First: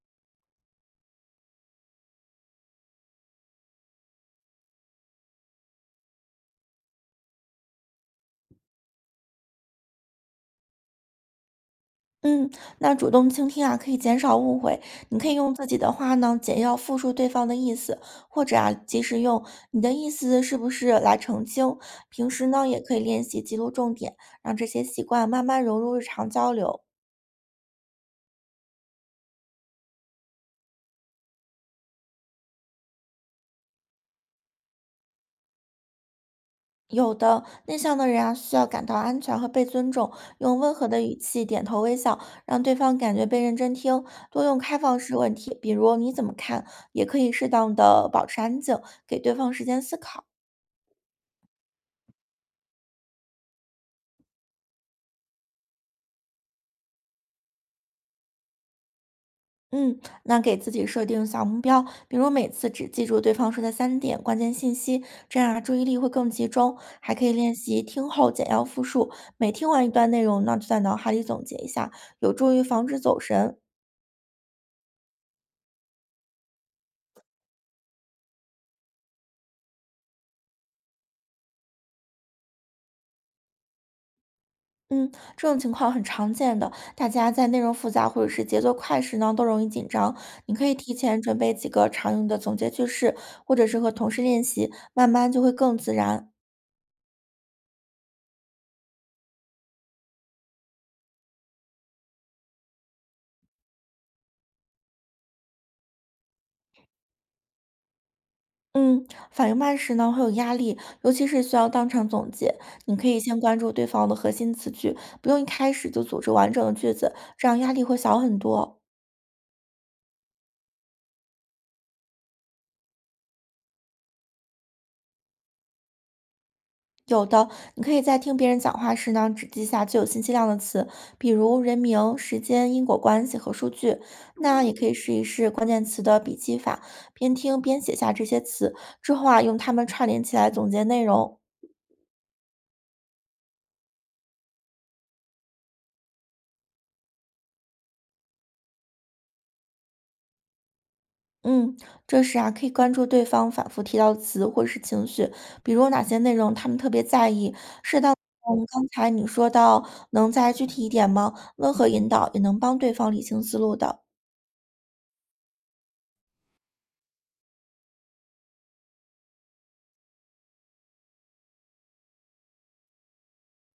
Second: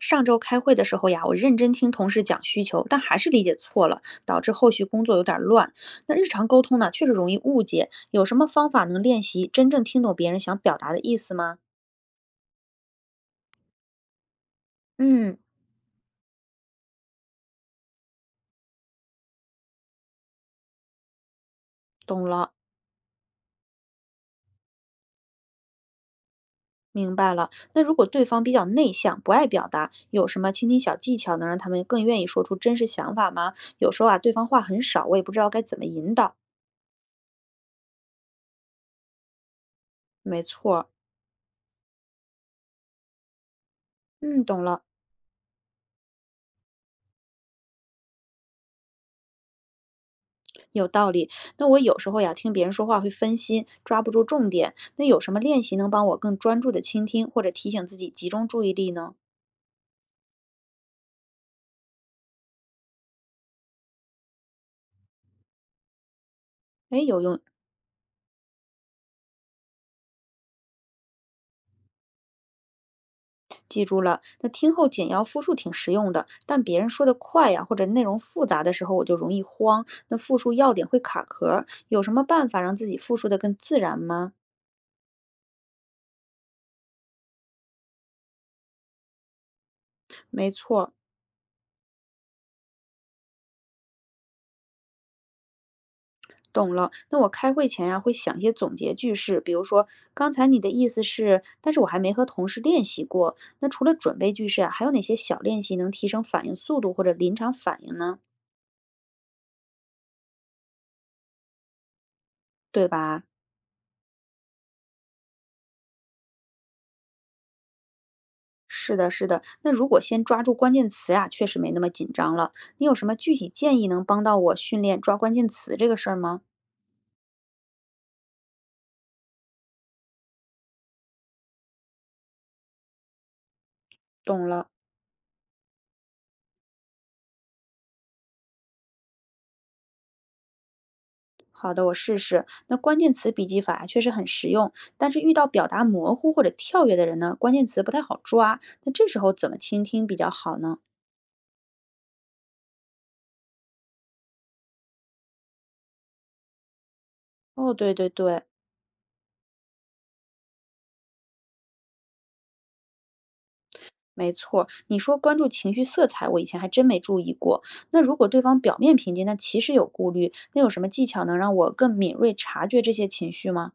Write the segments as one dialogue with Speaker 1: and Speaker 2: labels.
Speaker 1: 上周开会的时候呀，我认真听同事讲需求，但还是理解错了，导致后续工作有点乱。那日常沟通呢，确实容易误解，有什么方法能练习真正听懂别人想表达的意思吗？
Speaker 2: 嗯，那主动倾听啊，可以减少误会。你可以
Speaker 1: 嗯，
Speaker 2: 用自己的话呢，简要复述对方的意思，或者啊，及时用你的意思是不是来澄清。
Speaker 1: 懂
Speaker 2: 平时
Speaker 1: 了，
Speaker 2: 呢，也可以练习记录重点，让这些习惯慢慢融入日常交流。
Speaker 1: 明白了。那如果对方比较内向，不爱表达，有什么倾听小技巧能让他们更愿意说出真实想法吗？有时候啊，对方话很少，我也不知道该怎么引导。
Speaker 2: 有的内向的人啊，需要感到安全和被尊重，
Speaker 1: 没
Speaker 2: 用温和
Speaker 1: 错。
Speaker 2: 的语气点头微笑，让对方感觉被认真听。
Speaker 1: 嗯，
Speaker 2: 多用
Speaker 1: 懂
Speaker 2: 开
Speaker 1: 了。
Speaker 2: 放式问题，比如你怎么看，也可以适当的保持安静，给对方时间思考。
Speaker 1: 有道理。那我有时候呀，听别人说话会分心，抓不住重点。那有什么练习能帮我更专注的倾听，或者提醒自己集中注意力呢？
Speaker 2: 嗯，那给自己设定小目标，比如每次只记住对方说的3点关键信息，这样啊注意力会更集中。
Speaker 1: 哎，
Speaker 2: 还
Speaker 1: 有
Speaker 2: 可以
Speaker 1: 用，
Speaker 2: 练习听后简要复述，每听完一段内容呢，就在脑海里总结一下，有助于防止走神。
Speaker 1: 记住了。那听后简要复述挺实用的，但别人说的快呀，或者内容复杂的时候，我就容易慌。那复述要点会卡壳儿，有什么办法让自己复述的更自然吗？
Speaker 2: 嗯，这种情况很常见的，大家在内容复杂或者是节奏快时呢，都容易紧张。
Speaker 1: 没
Speaker 2: 你可以
Speaker 1: 错。
Speaker 2: 提前准备几个常用的总结句式，或者是和同事练习，慢慢就会更自然。
Speaker 1: 懂了，那我开会前呀、会想一些总结句式，比如说刚才你的意思是，但是我还没和同事练习过。那除了准备句式啊，还有哪些小练习能提升反应速度或者临场反应呢？
Speaker 2: 嗯，反应慢时呢会有压力，尤其是需要当场总结。
Speaker 1: 对
Speaker 2: 你可以
Speaker 1: 吧？
Speaker 2: 先关注对方的核心词句，不用一开始就组织完整的句子，这样压力会小很多。
Speaker 1: 是的，是的。那如果先抓住关键词呀、确实没那么紧张了。你有什么具体建议能帮到我训练抓关键词这个事儿吗？
Speaker 2: 有的，你可以在听别人讲话时呢，只记下具有信息量的词，比如人名、时间、因果关系和数据。
Speaker 1: 懂
Speaker 2: 那
Speaker 1: 了。
Speaker 2: 也可以试一试关键词的笔记法，边听边写下这些词，之后啊，用它们串联起来总结内容。
Speaker 1: 好的，我试试。那关键词笔记法确实很实用，但是遇到表达模糊或者跳跃的人呢，关键词不太好抓。那这时候怎么倾听比较好呢？
Speaker 2: 嗯，这时啊，可以关注对方反复提到的词或是情绪，比如哪些内容他们特别在意。
Speaker 1: 哦，对对对，
Speaker 2: 嗯，刚才你说到，能再具体一点吗？温和引导也能帮对方理清思路的。
Speaker 1: 没错儿，你说关注情绪色彩，我以前还真没注意过。那如果对方表面平静，但其实有顾虑，那有什么技巧能让我更敏锐察觉这些情绪吗？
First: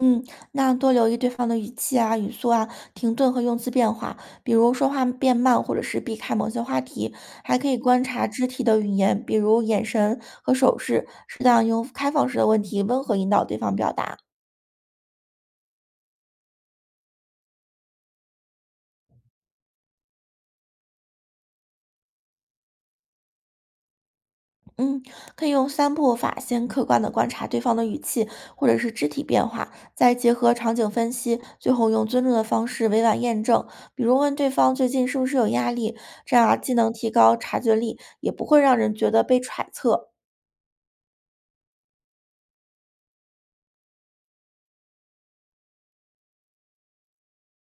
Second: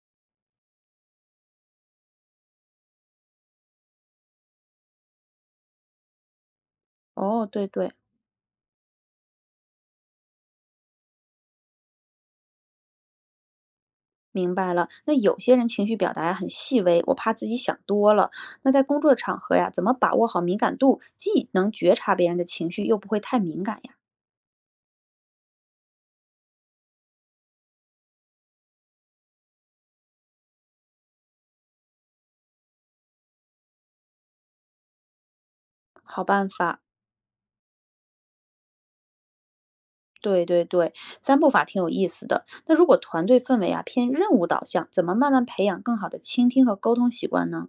Speaker 2: 嗯，那多留意对方的语气啊、语速啊、停顿和用词变化，比如说话变慢，或者是避开某些话题。
Speaker 1: 哦，
Speaker 2: 还
Speaker 1: 对
Speaker 2: 可以
Speaker 1: 对，
Speaker 2: 观察肢体的语言，比如眼神和手势，适当用开放式的问题温和引导对方表达。
Speaker 1: 明白了，那有些人情绪表达呀很细微，我怕自己想多了。那在工作场合呀，怎么把握好敏感度，既能觉察别人的情绪，又不会太敏感呀？
Speaker 2: 嗯，可以用3步法，先客观的观察对方的语气或者是肢体变化，再结合场景分析，最后用尊重的方式委婉验证，比如问对方最近是不是有压力，
Speaker 1: 好
Speaker 2: 这样
Speaker 1: 办
Speaker 2: 啊既
Speaker 1: 法，
Speaker 2: 能提高察觉力，也不会让人觉得被揣测。
Speaker 1: 对对对，三步法挺有意思的。那如果团队氛围啊偏任务导向，怎么慢慢培养更好的倾听和沟通习惯呢？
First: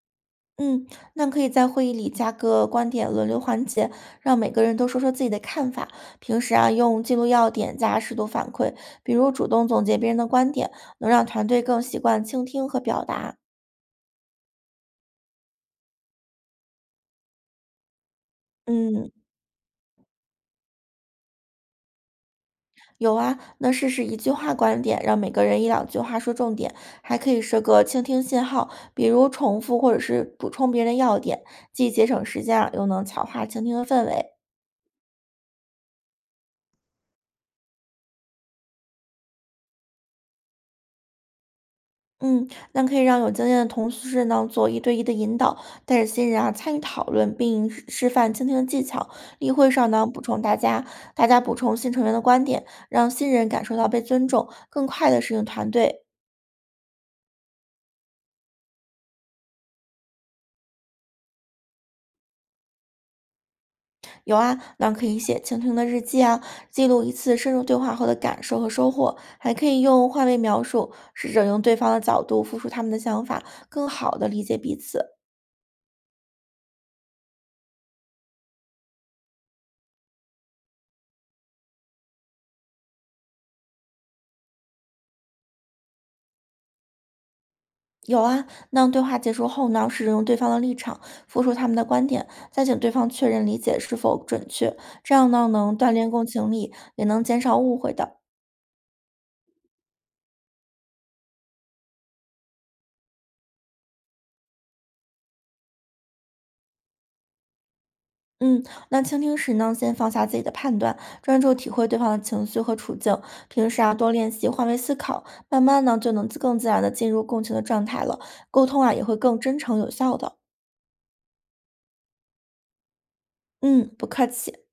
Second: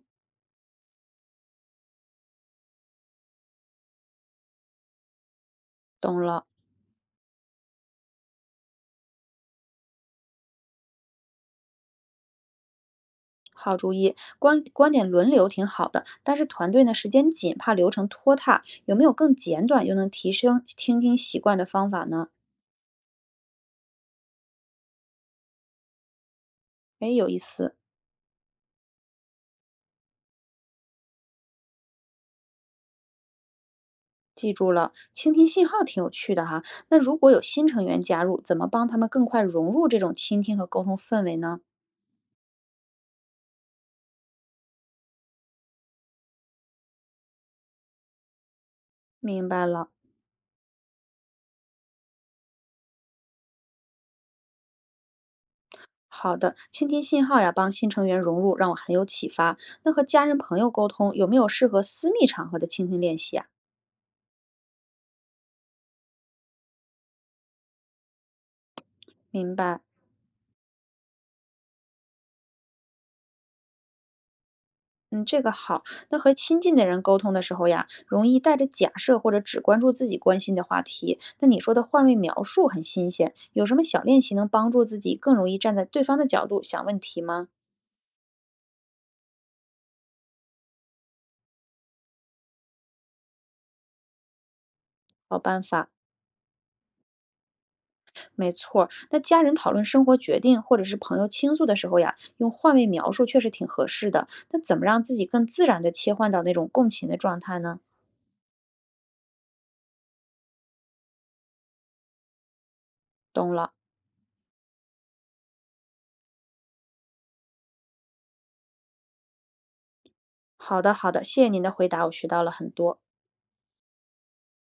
Speaker 2: 嗯，那可以在会议里加个观点轮流环节，让每个人都说说自己的看法。
Speaker 1: 懂
Speaker 2: 平
Speaker 1: 了，
Speaker 2: 时啊，用记录要点加适度反馈，比如主动总结别人的观点，能让团队更习惯倾听和表达。
Speaker 1: 好主意，观点轮流挺好的，但是团队呢时间紧，怕流程拖沓，有没有
Speaker 2: 嗯。
Speaker 1: 更简短又能提升倾听习惯的方法呢？
Speaker 2: 有啊，那试试一句话观点，让每个人一两句话说重点，
Speaker 1: 哎，
Speaker 2: 还
Speaker 1: 有
Speaker 2: 可
Speaker 1: 意
Speaker 2: 以设
Speaker 1: 思。
Speaker 2: 个倾听信号，比如重复或者是补充别人的要点，既节省时间啊，又能强化倾听的氛围。
Speaker 1: 记住了，倾听信号挺有趣的哈。那如果有新成员加入，怎么帮他们更快融入这种倾听和沟通氛围呢？
Speaker 2: 嗯，那可以让有经验的同事呢做1对1的引导，带着新人啊参与讨论，并示范倾听的技巧。
Speaker 1: 明
Speaker 2: 例
Speaker 1: 白
Speaker 2: 会
Speaker 1: 了。
Speaker 2: 上呢补充大家，大家补充新成员的观点，让新人感受到被尊重，更快的适应团队。
Speaker 1: 好的，倾听信号呀，帮新成员融入，让我很有启发。那和家人朋友沟通，有没有适合私密场合的倾听练习啊？
Speaker 2: 有啊，那可以写蜻蜓的日记啊，记录一次深入对话后的感受和收获，还
Speaker 1: 明
Speaker 2: 可以
Speaker 1: 白，
Speaker 2: 用画面描述，试着用对方的角度复述他们的想法，更好的理解彼此。
Speaker 1: 嗯，这个好。那和亲近的人沟通的时候呀，容易带着假设或者只关注自己关心的话题。那你说的换位描述很新鲜，有什么小练习能帮助自己更容易站在对方的角度想问题吗？
Speaker 2: 有啊，那对话结束后呢，试着用对方的立场复述他们的观点，再请对方确认理解是否准确，这样
Speaker 1: 好
Speaker 2: 呢
Speaker 1: 办
Speaker 2: 能
Speaker 1: 法，
Speaker 2: 锻炼共情力，也能减少误会的。
Speaker 1: 没错儿。那家人讨论生活决定，或者是朋友倾诉的时候呀，用换位描述确实挺合适的。那怎么让自己更自然的切换到那种共情的状态呢？
Speaker 2: 嗯，那倾听时呢，先放下自己的判断，专注体会对方的情绪和处境。
Speaker 1: 懂
Speaker 2: 平
Speaker 1: 了，
Speaker 2: 时啊，多练习换位思考，慢慢呢就能更自然的进入共情的状态了。沟通啊，也会更真诚有效的。
Speaker 1: 好的好的，谢谢您的回答，我学到了很多。
Speaker 2: 嗯，不客气。